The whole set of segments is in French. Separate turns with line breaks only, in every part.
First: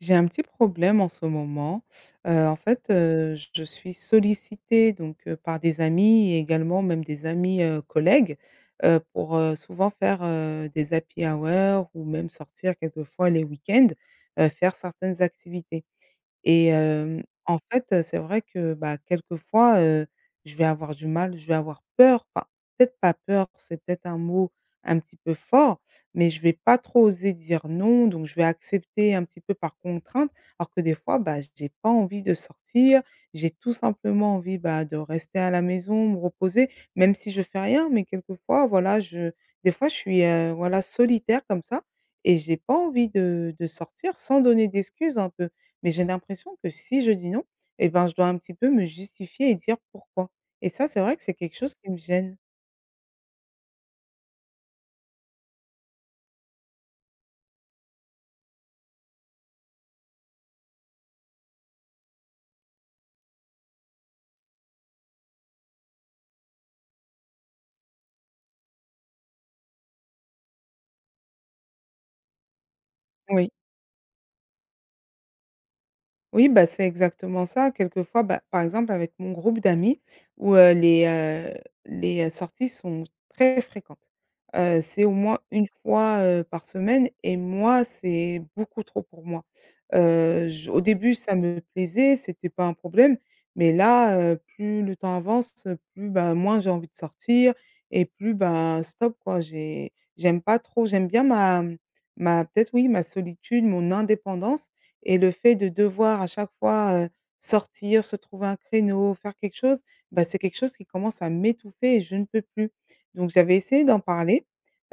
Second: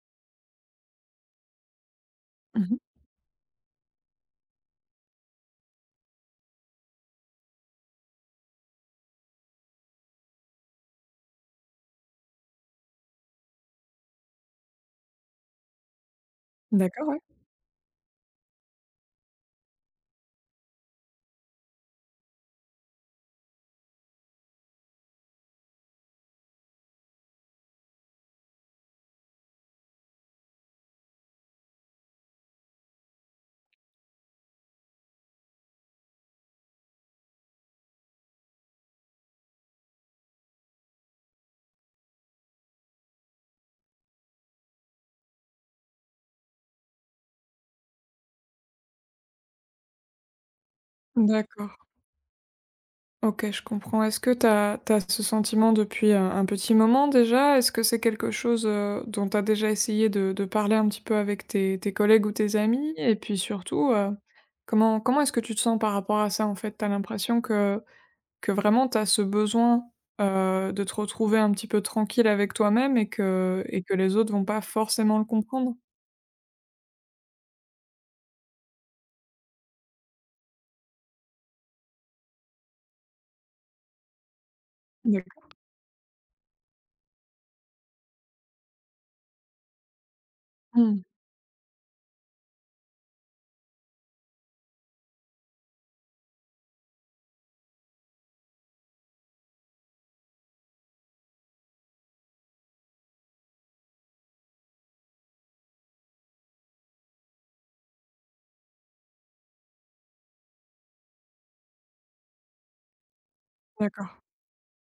J'ai un petit problème en ce moment, heu, en
Mmh mh.
fait, heu, je suis sollicitée donc, heu, par des amis et également même des amis, heu, collègues, heu, pour heu, souvent faire, heu, des happy hours ou même sortir quelquefois les week-ends, heu, faire certaines activités et
D'accord, ouais.
hem, en fait, heu, c'est vrai que, bah, quelquefois, heu, je vais avoir du mal ou je vais avoir peur, enfin, peut-être pas peur, c'est peut-être un mot un petit peu fort, mais je vais pas trop oser dire non donc je vais accepter un petit peu par contrainte. Alors que des fois, bah, j'ai pas envie de sortir, j'ai tout simplement envie, bah, de rester à la maison, me reposer même si je fais rien, mais quelquefois voilà, je des fois je suis, heu, voilà solitaire comme ça et j'ai pas envie de de sortir sans donner d'excuses un peu, mais j'ai l'impression que si je dis non, eh ben, je dois un petit peu me justifier et dire pourquoi et ça, c'est vrai que c'est quelque
D'accord.
chose qui me gêne.
OK, je comprends, est-ce que tu as tu as ce sentiment, depuis, heu, un petit moment déjà? Est-ce que c'est quelque chose, heu, dont tu as déjà essayé de de parler un petit peu avec tes tes collègues ou tes amis? Et puis surtout, heu, comment comment est-ce que tu te sens par rapport à ça, en fait? Tu as l'impression que que vraiment, tu as ce besoin, heu, de te retrouver un petit peu tranquille avec toi-même et
Oui.
que et que les autres vont pas forcément le comprendre?
Oui, bah, c'est exactement ça quelquefois, ben, par exemple, avec mon groupe d'amis où, heu, les heu, les sorties sont très fréquentes. Heu, c'est au moins
D'accord.
une fois, heu, par semaine et moi, c'est beaucoup trop pour moi. Heu, je au
Mmh.
début, ça me plaisait, c'était pas un problème, mais là, heu, plus le temps avance, plus, ben, moins j'ai envie de sortir et plus ben, stop quoi. J'ai j'aime pas trop, j'aime bien ma ma peut-être, oui, ma solitude, mon indépendance et le fait de devoir à chaque fois, heu, sortir, se trouver un créneau, faire quelque chose, bah, c'est quelque chose qui commence à m'étouffer et je ne peux plus. Donc j'avais essayé d'en
D'accord.
parler,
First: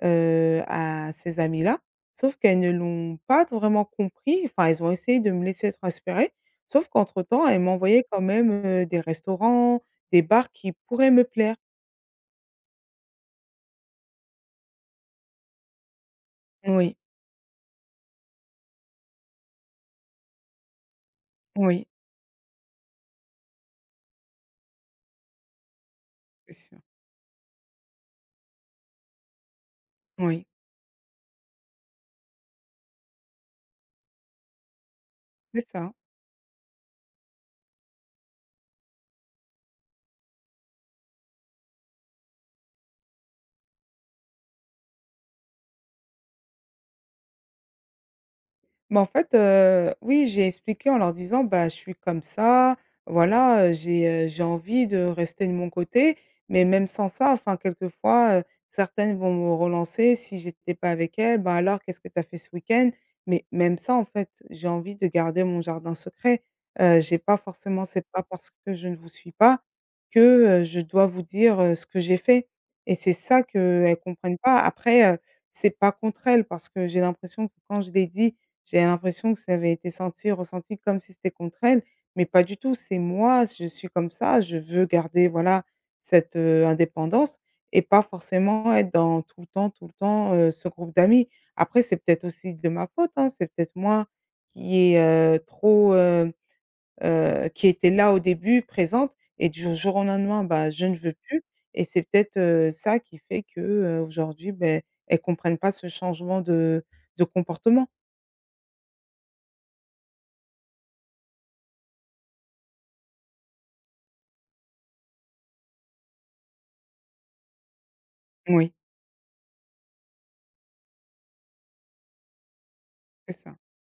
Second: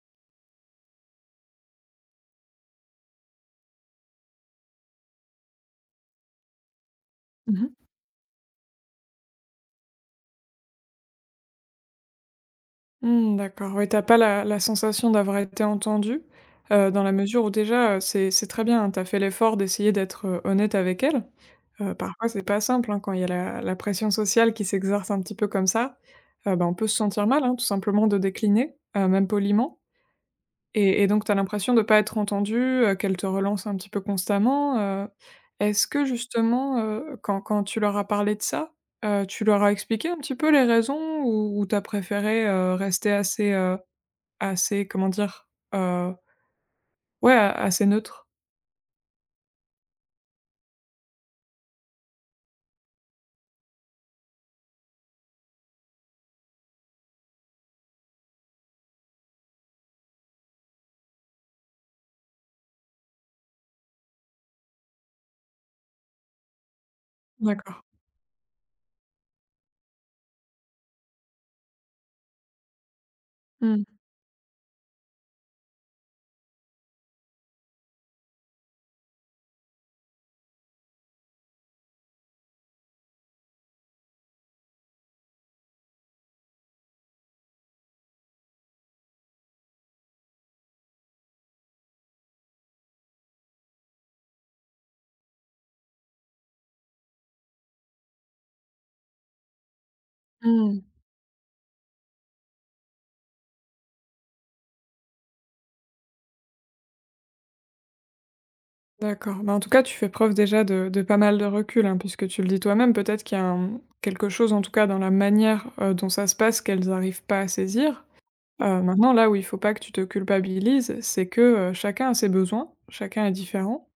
heu, à ces amis-là, sauf qu'elles ne l'ont pas vraiment compris, enfin, elles ont essayé de me laisser prospérer, sauf qu'entre-temps elles
Mmh mh.
m'envoyaient quand même, heu, des restaurants, des bars qui pourraient me plaire.
Mmh, d'accord, oui, tu as pas la la sensation d'avoir été entendue. Heu,
Oui.
dans la mesure où, déjà, heu, c'est c'est très bien. Tu as fait l'effort d'essayer d'être, heu, honnête avec elles.
Oui.
Heu, parfois, c'est pas simple, hein, quand il y a la la pression sociale qui s'exerce un petit peu comme ça.
Bien
Ah bah, on
sûr.
peut se sentir mal, hein, tout simplement de décliner, heu, même poliment
Oui.
et et donc tu as l'impression de pas être entendue, heu, qu'elles te relancent un petit peu constamment. Heu,
C'est
est-ce
ça.
que justement, heu, quand quand tu leur as parlé de ça, heu, tu leur as expliqué un petit peu les raisons où tu as préféré, heu, rester assez, heu, assez comment dire? Heu ouais, a assez neutre.
Mais en fait, heu, oui. J'ai expliqué en leur disant: «Bah, je suis comme ça, voilà, heu, j'ai, heu, j'ai envie de rester de mon côté» mais même sans ça enfin quelquefois, heu, certaines vont me relancer si j'étais pas avec elle: «Ben, alors qu'est-ce que tu as fait ce week-end?» mais même ça en fait j'ai envie de garder mon jardin secret, heu, j'ai pas
D'accord.
forcément c'est pas parce que je ne vous suis pas que, heu, je dois vous dire, heu, ce que j'ai fait et c'est ça
Mmh.
qu'elles comprennent pas après, heu, c'est pas contre elles parce que j'ai l'impression que quand je l'ai dit, j'avais l'impression que ça avait été senti et ressenti comme si c'était contre elles mais pas du tout. C'est moi s je suis comme ça. Je veux garder voilà cette, heu, indépendance et pas forcément être dans tout le temps tout le temps, heu, ce groupe d'amis. Après c'est peut-être aussi de ma faute, hein, c'est peut-être moi qui est, heu, trop, hem, heu, qui était là au début, présente et du jour au lendemain, bah,
Mmh.
je ne veux plus et c'est peut-être, heu, ça qui fait que, heu, aujourd'hui, beh, elles comprennent pas ce changement de de comportement.
D'accord, bah, en tout cas tu fais preuve déjà de de pas mal de recul, hein, puisque tu le dis toi-même, peut-être qu'il y a un, mmh quelque chose en tout cas dans la manière, heu, dont ça se passe qu'elles arrivent pas à saisir,
Moui.
heu, maintenant là où il faut pas que tu te culpabilises, c'est que, heu, chacun a ses besoins, chacun est
C'est ça.
différent.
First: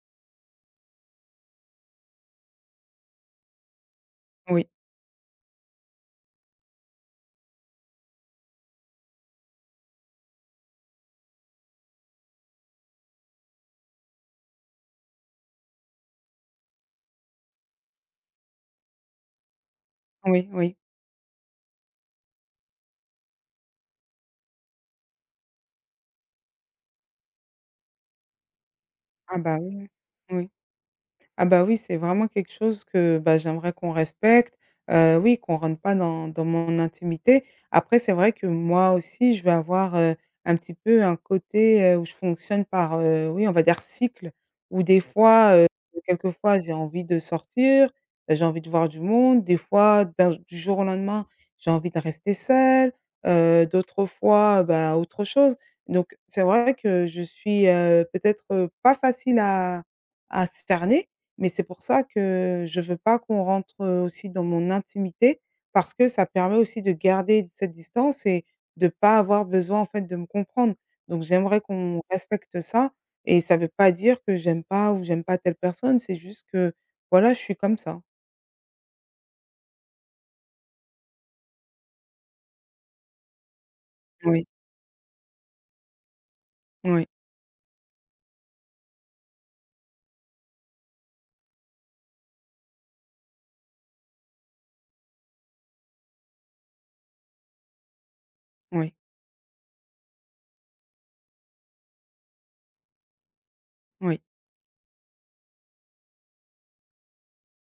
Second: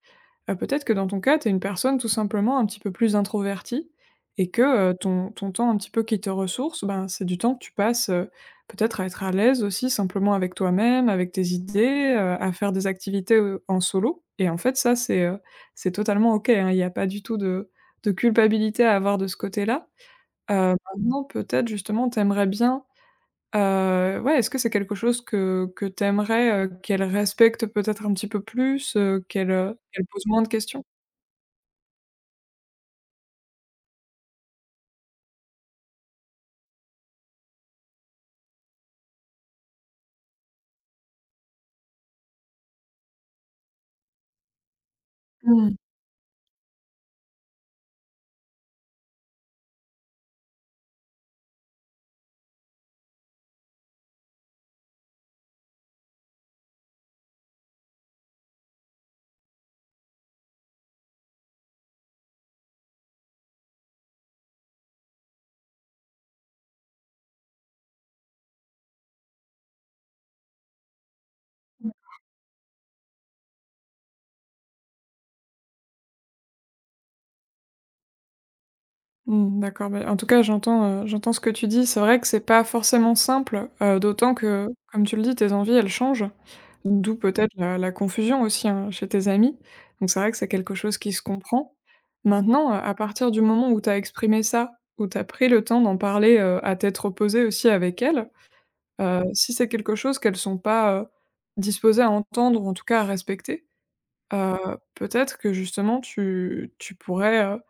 Bah peut-être que dans ton cas, tu es une personne tout simplement un petit peu plus introvertie et que,
Oui.
heu, ton ton temps un petit peu qui te ressource, ben, c'est du temps que tu passes, heu, peut-être à être à l'aise aussi simplement avec toi-même, avec tes idées, heu, à faire des activités, heu, en solo et en fait ça, c'est, heu, c'est totalement OK, hein, il y a pas du tout de de culpabilité à avoir de ce côté-là,
Oui,
heu,
oui.
maintenant peut-être justement tu aimerais bien, heu, ouais, est-ce que c'est quelque chose que que tu aimerais, heu, qu'elles respectent peut-être un petit peu plus, heu,
Ah,
qu'elles,
bah, oui,
heu,
ouais.
qu'elles posent moins de
Ouais.
questions?
Ah, bah, oui c'est vraiment quelque chose que, bah, j'aimerais qu'on respecte, heu, oui, qu'on rentre pas dans dans mon intimité. Après c'est vrai que moi aussi je vais avoir, heu, un petit peu un côté, heu, où je fonctionne par, heu, oui, on va dire cycle, où des fois, heu,
Mmh.
quelquefois j'ai envie de sortir bah j'ai envie de voir du monde. Des fois d'un j du jour au lendemain j'ai envie de rester seule, heu, d'autres fois, heu, bah, autre chose. Donc c'est vrai que je suis, heu, peut-être, heu, pas facile à à cerner, mais c'est pour ça que je veux pas qu'on rentre, heu, aussi dans mon intimité parce que ça permet aussi de garder cette distance et de pas avoir besoin en fait de me comprendre. Donc j'aimerais qu'on
D'accord.
respecte ça et ça veut pas dire que j'aime pas ou j'aime pas telle personne, c'est juste que, voilà, je suis comme ça.
Mmh, d'accord, bah, en tout cas, j'entends, heu, j'entends ce que tu dis. C'est vrai que c'est pas forcément simple, heu, d'autant
Oui.
que, comme tu le dis, tes envies, elles changent.
Moui.
D'où peut-être la la confusion aussi, hein, chez tes amis. Donc c'est vrai que c'est quelque chose qui se comprend. Maintenant, heu, à partir du moment où tu as exprimé ça, où tu as pris le temps d'en parler, heu, à tête reposée aussi avec elles,
Oui.
heu, si c'est quelque chose qu'elles sont pas, heu, disposées à entendre ou en tout cas à respecter,
Oui.
heu, peut-être que justement tu tu pourrais, heu,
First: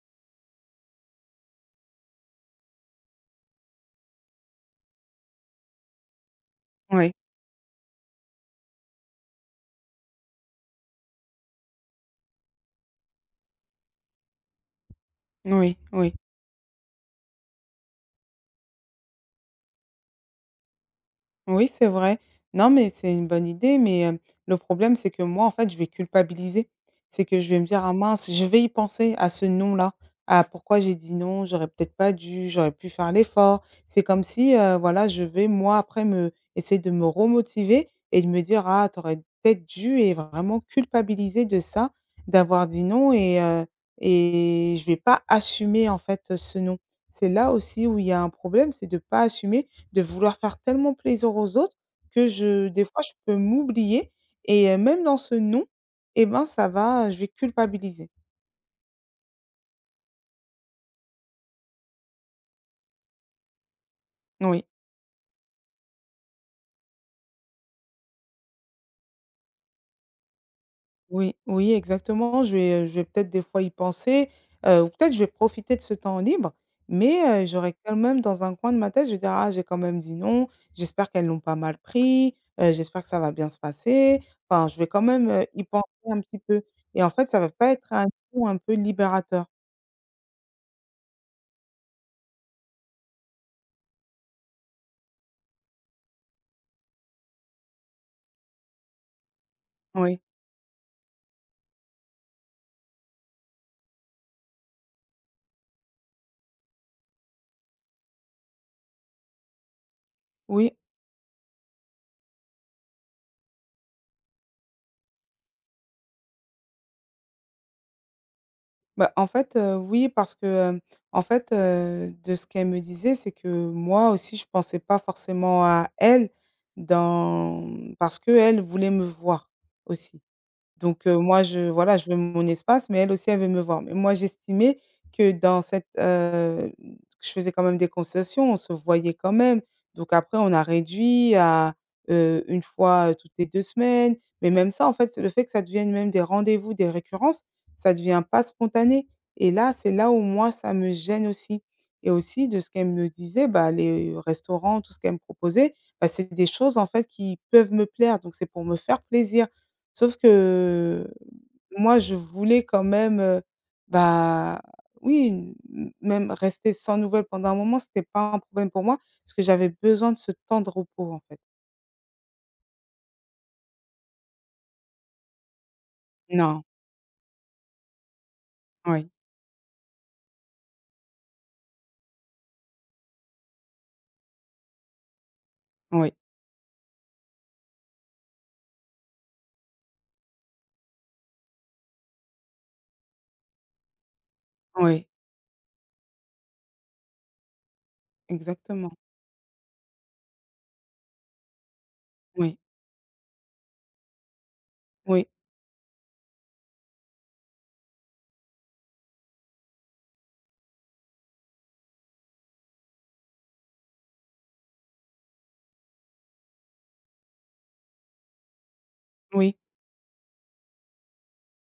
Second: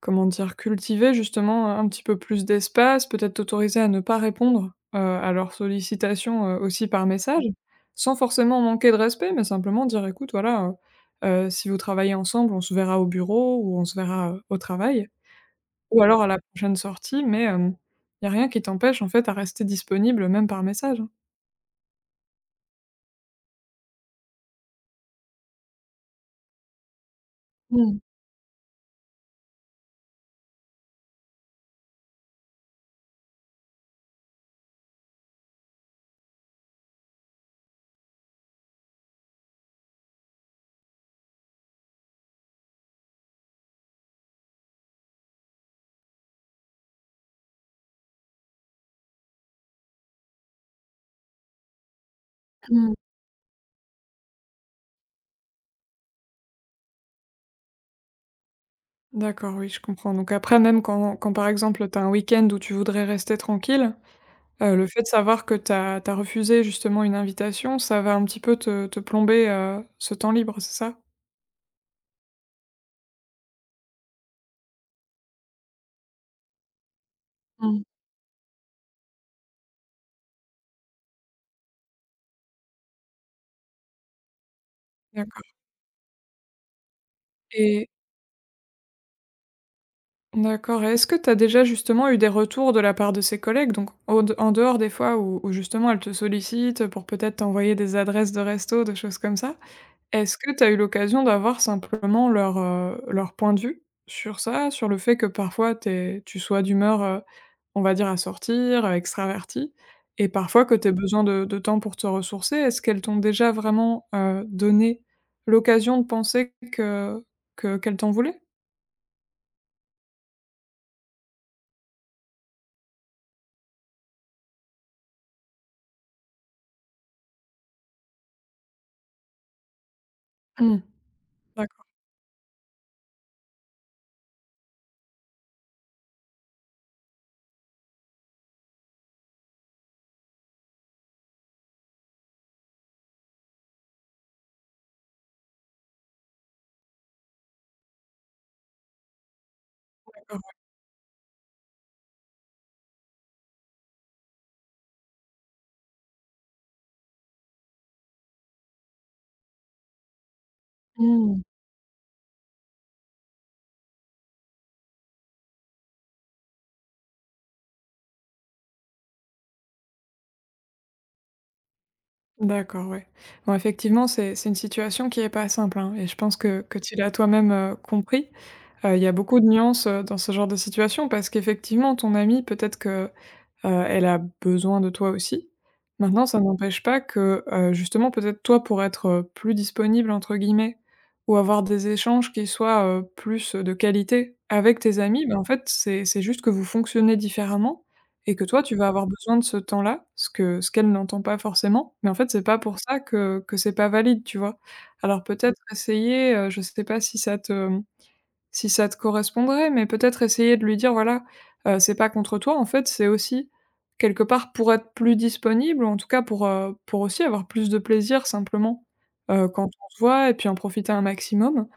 comment dire? Cultiver justement un un petit peu plus d'espace, peut-être t'autoriser à ne pas répondre, heu, à leurs sollicitations, heu, aussi par
Oui.
message. Sans forcément manquer de respect, mais simplement dire: «Écoute, voilà, heu heu», si vous travaillez ensemble: «On se verra au bureau ou on se verra au travail
Oui,
ou
oui.
alors à la prochaine sortie», mais, hem, il y a rien qui t'empêche, en fait, à rester disponible même par message, hein.
Oui, c'est vrai. Non mais c'est une bonne idée, mais, hem, le problème c'est que moi, en fait, je vais culpabiliser. C'est que je vais me
Mmh
dire: «Ah
mh.
mince!», je vais y penser à ce non-là, à pourquoi j'ai dit: «Non», j'aurais peut-être pas dû, j'aurais pu faire l'effort, c'est comme si, heu, voilà, je vais, moi, après me essayer de me remotiver et de me dire: «Ah, tu aurais peut-être dû» et vraiment culpabiliser de ça, d'avoir dit: «Non» et heu et je vais pas assumer, en fait, heu, ce non. C'est là, aussi où il y a un problème, c'est de pas assumer, de vouloir faire tellement plaisir aux autres que je des
Mmh mh.
fois, je peux m'oublier et hem, même dans ce non, eh ben, ça va, heu, je vais culpabiliser.
D'accord, oui, je comprends. Donc après, même quand quand par exemple, tu as un week-end où tu voudrais rester tranquille,
N oui.
heu, le fait de savoir que tu as tu as refusé justement une invitation, ça va un petit peu te te plomber, heu, ce temps libre, c'est ça?
Oui, oui, exactement, je vais, heu, je vais peut-être des fois y penser, heu, ou peut-être je vais profiter de ce temps libre mais, heu, j'aurais
Mmh.
quand même dans un coin de ma tête, je vais dire: «Ah, j'ai quand même dit non, j'espère qu'elles l'ont pas mal pris. Heu, j'espère que ça va bien se passer». Enfin, je vais quand même,
D'accord.
heu, y penser un petit peu et en fait, ça va pas
Et.
être un coup un peu libérateur.
D'accord, est-ce que tu as déjà, justement, eu des retours de la part de ces collègues, donc au d en dehors des fois où où justement, elles te sollicitent, heu, pour peut-être t'envoyer des adresses de resto, des choses comme ça.
Oui.
Est-ce que tu as eu l'occasion d'avoir simplement leur, heu, leur point de vue sur ça? Sur le fait que parfois tu es tu sois d'humeur, heu, on va dire à sortir, heu, extravertie et parfois
Oui.
que tu aies besoin de de temps pour te ressourcer. Est-ce qu'elles t'ont déjà vraiment, heu, donné l'occasion de penser que que qu'elles t'en voulaient?
Bah, en fait, heu, oui parce que, hem, en fait, heu, de ce qu'elles me disaient, c'est que, moi aussi, je pensais pas forcément à elles dans mmh, parce qu'elles voulaient me voir aussi.
Mmh
Donc heu, moi, je
d'accord.
voilà, je veux mon espace mais elles aussi, elles veulent me voir. Mais moi, j'estimais que, dans cette, heu, mmh, que je faisais quand même des concessions. On se voyait quand même. Donc après, on a réduit à, heu, 1 fois, heu, toutes les 2 semaines, mais même ça, en fait, c'est le fait que ça devienne même des rendez-vous, des récurrences, ça devient pas spontané et là, c'est là où
D'accord,
moi
ouais.
ça me gêne aussi et aussi de ce qu'elles me disaient, bah, les restaurants, tout ce qu'elles me proposaient, bah, c'est des choses, en fait, qui peuvent me plaire donc c'est pour me faire plaisir. Sauf que
Mmh.
moi, je voulais quand même, heu, bah, oui, m même rester sans nouvelles pendant un moment, c'était pas un problème pour moi parce que j'avais besoin de ce temps de repos, en fait.
D'accord, ouais. Bon, effectivement, c'est c'est une situation qui est pas simple, hein et je pense que
Non.
que tu l'as toi-même, heu, compris. Heu, il y
Oui.
a beaucoup de nuances, heu, dans ce genre de situation parce qu'effectivement, ton amie peut-être que, heu, elle a besoin de toi aussi.
Oui.
Maintenant, ça n'empêche pas que, heu, justement, peut-être toi, pour être, heu, plus disponible, entre guillemets, ou avoir des échanges qui soient, heu, plus, heu, de qualité avec tes
Oui.
amis. Ben, en fait, c'est c'est juste que vous fonctionnez différemment et que toi, tu vas
Exactement.
avoir besoin de ce temps-là, ce que ce qu'elle n'entend pas forcément. Mais en fait, c'est
Oui.
pas pour ça que que c'est pas valide, tu vois? Alors,
Oui.
peut-être essayer, heu, je sais pas si ça te, mmh, si ça te correspondrait, mais peut-être essayer de lui dire: «Voilà, heu, c'est pas contre toi. En fait, c'est aussi quelque part pour être plus disponible, en tout cas pour, heu, pour aussi avoir plus de plaisir simplement, heu,
Oui.
quand on se voit et puis en profiter un maximum.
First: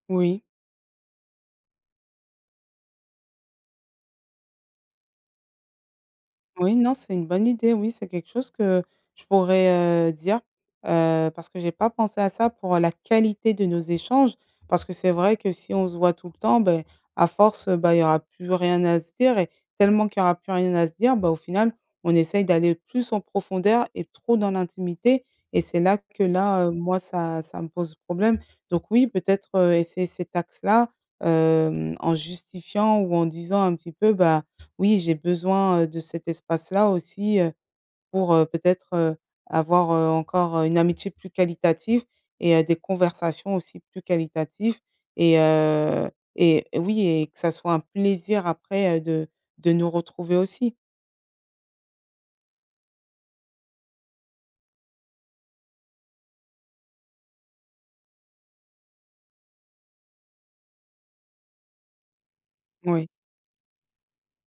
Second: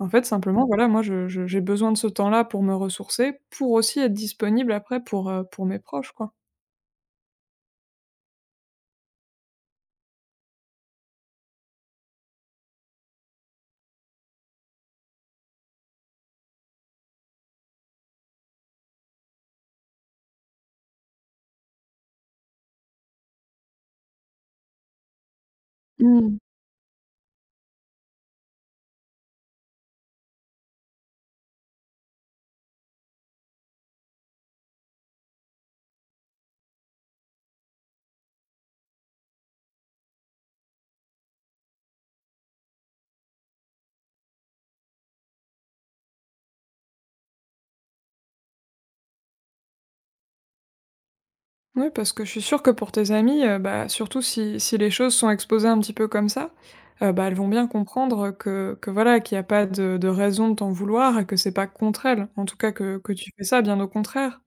En fait,
Oui.
simplement voilà, moi, je je j'ai besoin de ce temps-là pour me ressourcer, pour aussi être disponible après pour, heu, pour mes proches, quoi.
Oui, non, c'est une bonne idée. Oui, c'est quelque chose que je pourrais, heu, dire, heu, parce que j'ai pas pensé à ça pour la qualité de nos échanges. Parce que c'est vrai que si on se voit tout le temps, beh, à force, heu, bah, il y aura plus rien à se dire et tellement qu'il y aura plus rien à se dire, bah, au final, on essaye d'aller plus en profondeur et trop dans l'intimité et c'est là que
Mmh.
là, heu, moi, ça ça me pose problème. Donc oui, peut-être, heu, essayer cet axe-là, hem, en justifiant ou en disant un petit peu: «Bah, oui, j'ai besoin, heu, de cet espace-là aussi, heu, pour, heu, peut-être, heu, avoir, heu, encore une amitié plus qualitative et heu, des conversations aussi plus qualitatives et heu, et oui et que ça soit un plaisir après, heu, de de nous retrouver aussi».
Mouais, parce que je suis sûre que pour tes amies, heu, bah, surtout si si les choses sont exposées un petit peu comme ça, heu, bah, elles vont bien comprendre, heu, que que, voilà, qu'il y a pas de de raison de t'en vouloir et que c'est pas contre elles. En tout cas, que
Oui.
que tu fais ça, bien au contraire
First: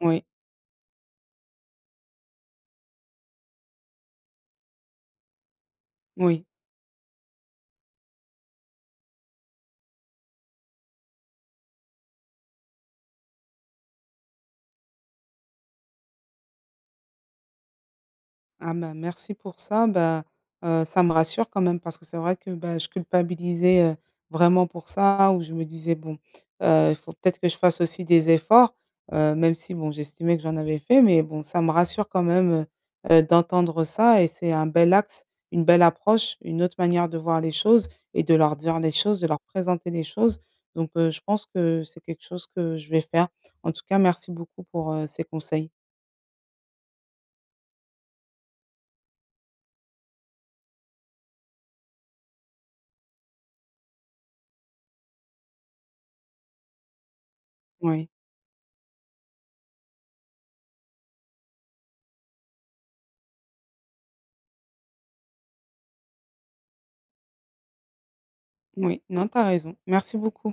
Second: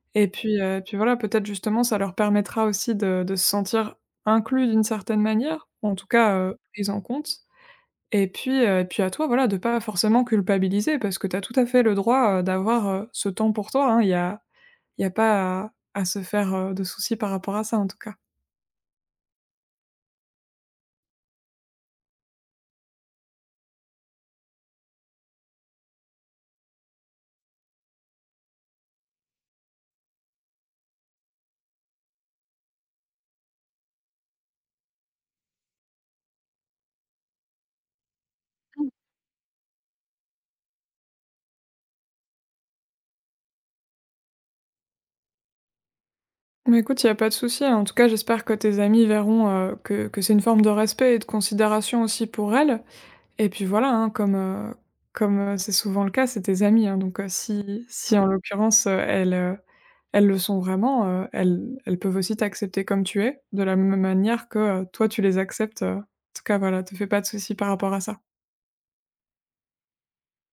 Oui.
et puis heu, et puis voilà, peut-être justement, ça leur permettra aussi de de se sentir inclus d'une certaine manière, ou en tout cas,
Oui.
heu, prises en comptent. Et puis, heu, et puis à toi, voilà, de pas forcément culpabiliser, parce que tu as tout à fait le droit, heu, d'avoir, heu, ce temps pour toi, hein. Il y a il y a pas à à se faire, heu, de soucis par rapport à ça, en tout cas.
Ah, m merci pour ça, ben, heu, ça me rassure quand même parce que c'est vrai que, bah, je culpabilisais, heu, vraiment pour ça. Où je me disais: «Bon, heu, il faut peut-être que je fasse aussi des efforts», heu, même si bon, j'estimais que j'en avais fait. Mais bon ça me rassure quand même, heu heu, d'entendre ça et c'est un bel axe, une belle approche, une autre manière de voir les choses et de leur dire
Mmh.
les choses, de leur présenter les choses. Donc, heu, je pense que c'est quelque chose que je vais faire. En tout cas merci beaucoup pour, heu, ces conseils.
Mais écoute, il y a pas de souci, hein. En tout cas, j'espère que tes amies verront, heu, que que c'est une forme de respect et de considération aussi pour elles. Et puis voilà, hein, comme, heu comme, heu, c'est souvent le cas, c'est tes amies, hein. Donc heu, si
Oui.
si en l'occurrence, heu, elles, heu, elles le sont vraiment, heu, elles elles peuvent aussi t'accepter comme tu es, de la même manière que, heu, toi, tu les acceptes, heu en tout cas voilà, te fais pas de souci par rapport à ça.
Moui, non, tu as raison. Merci beaucoup.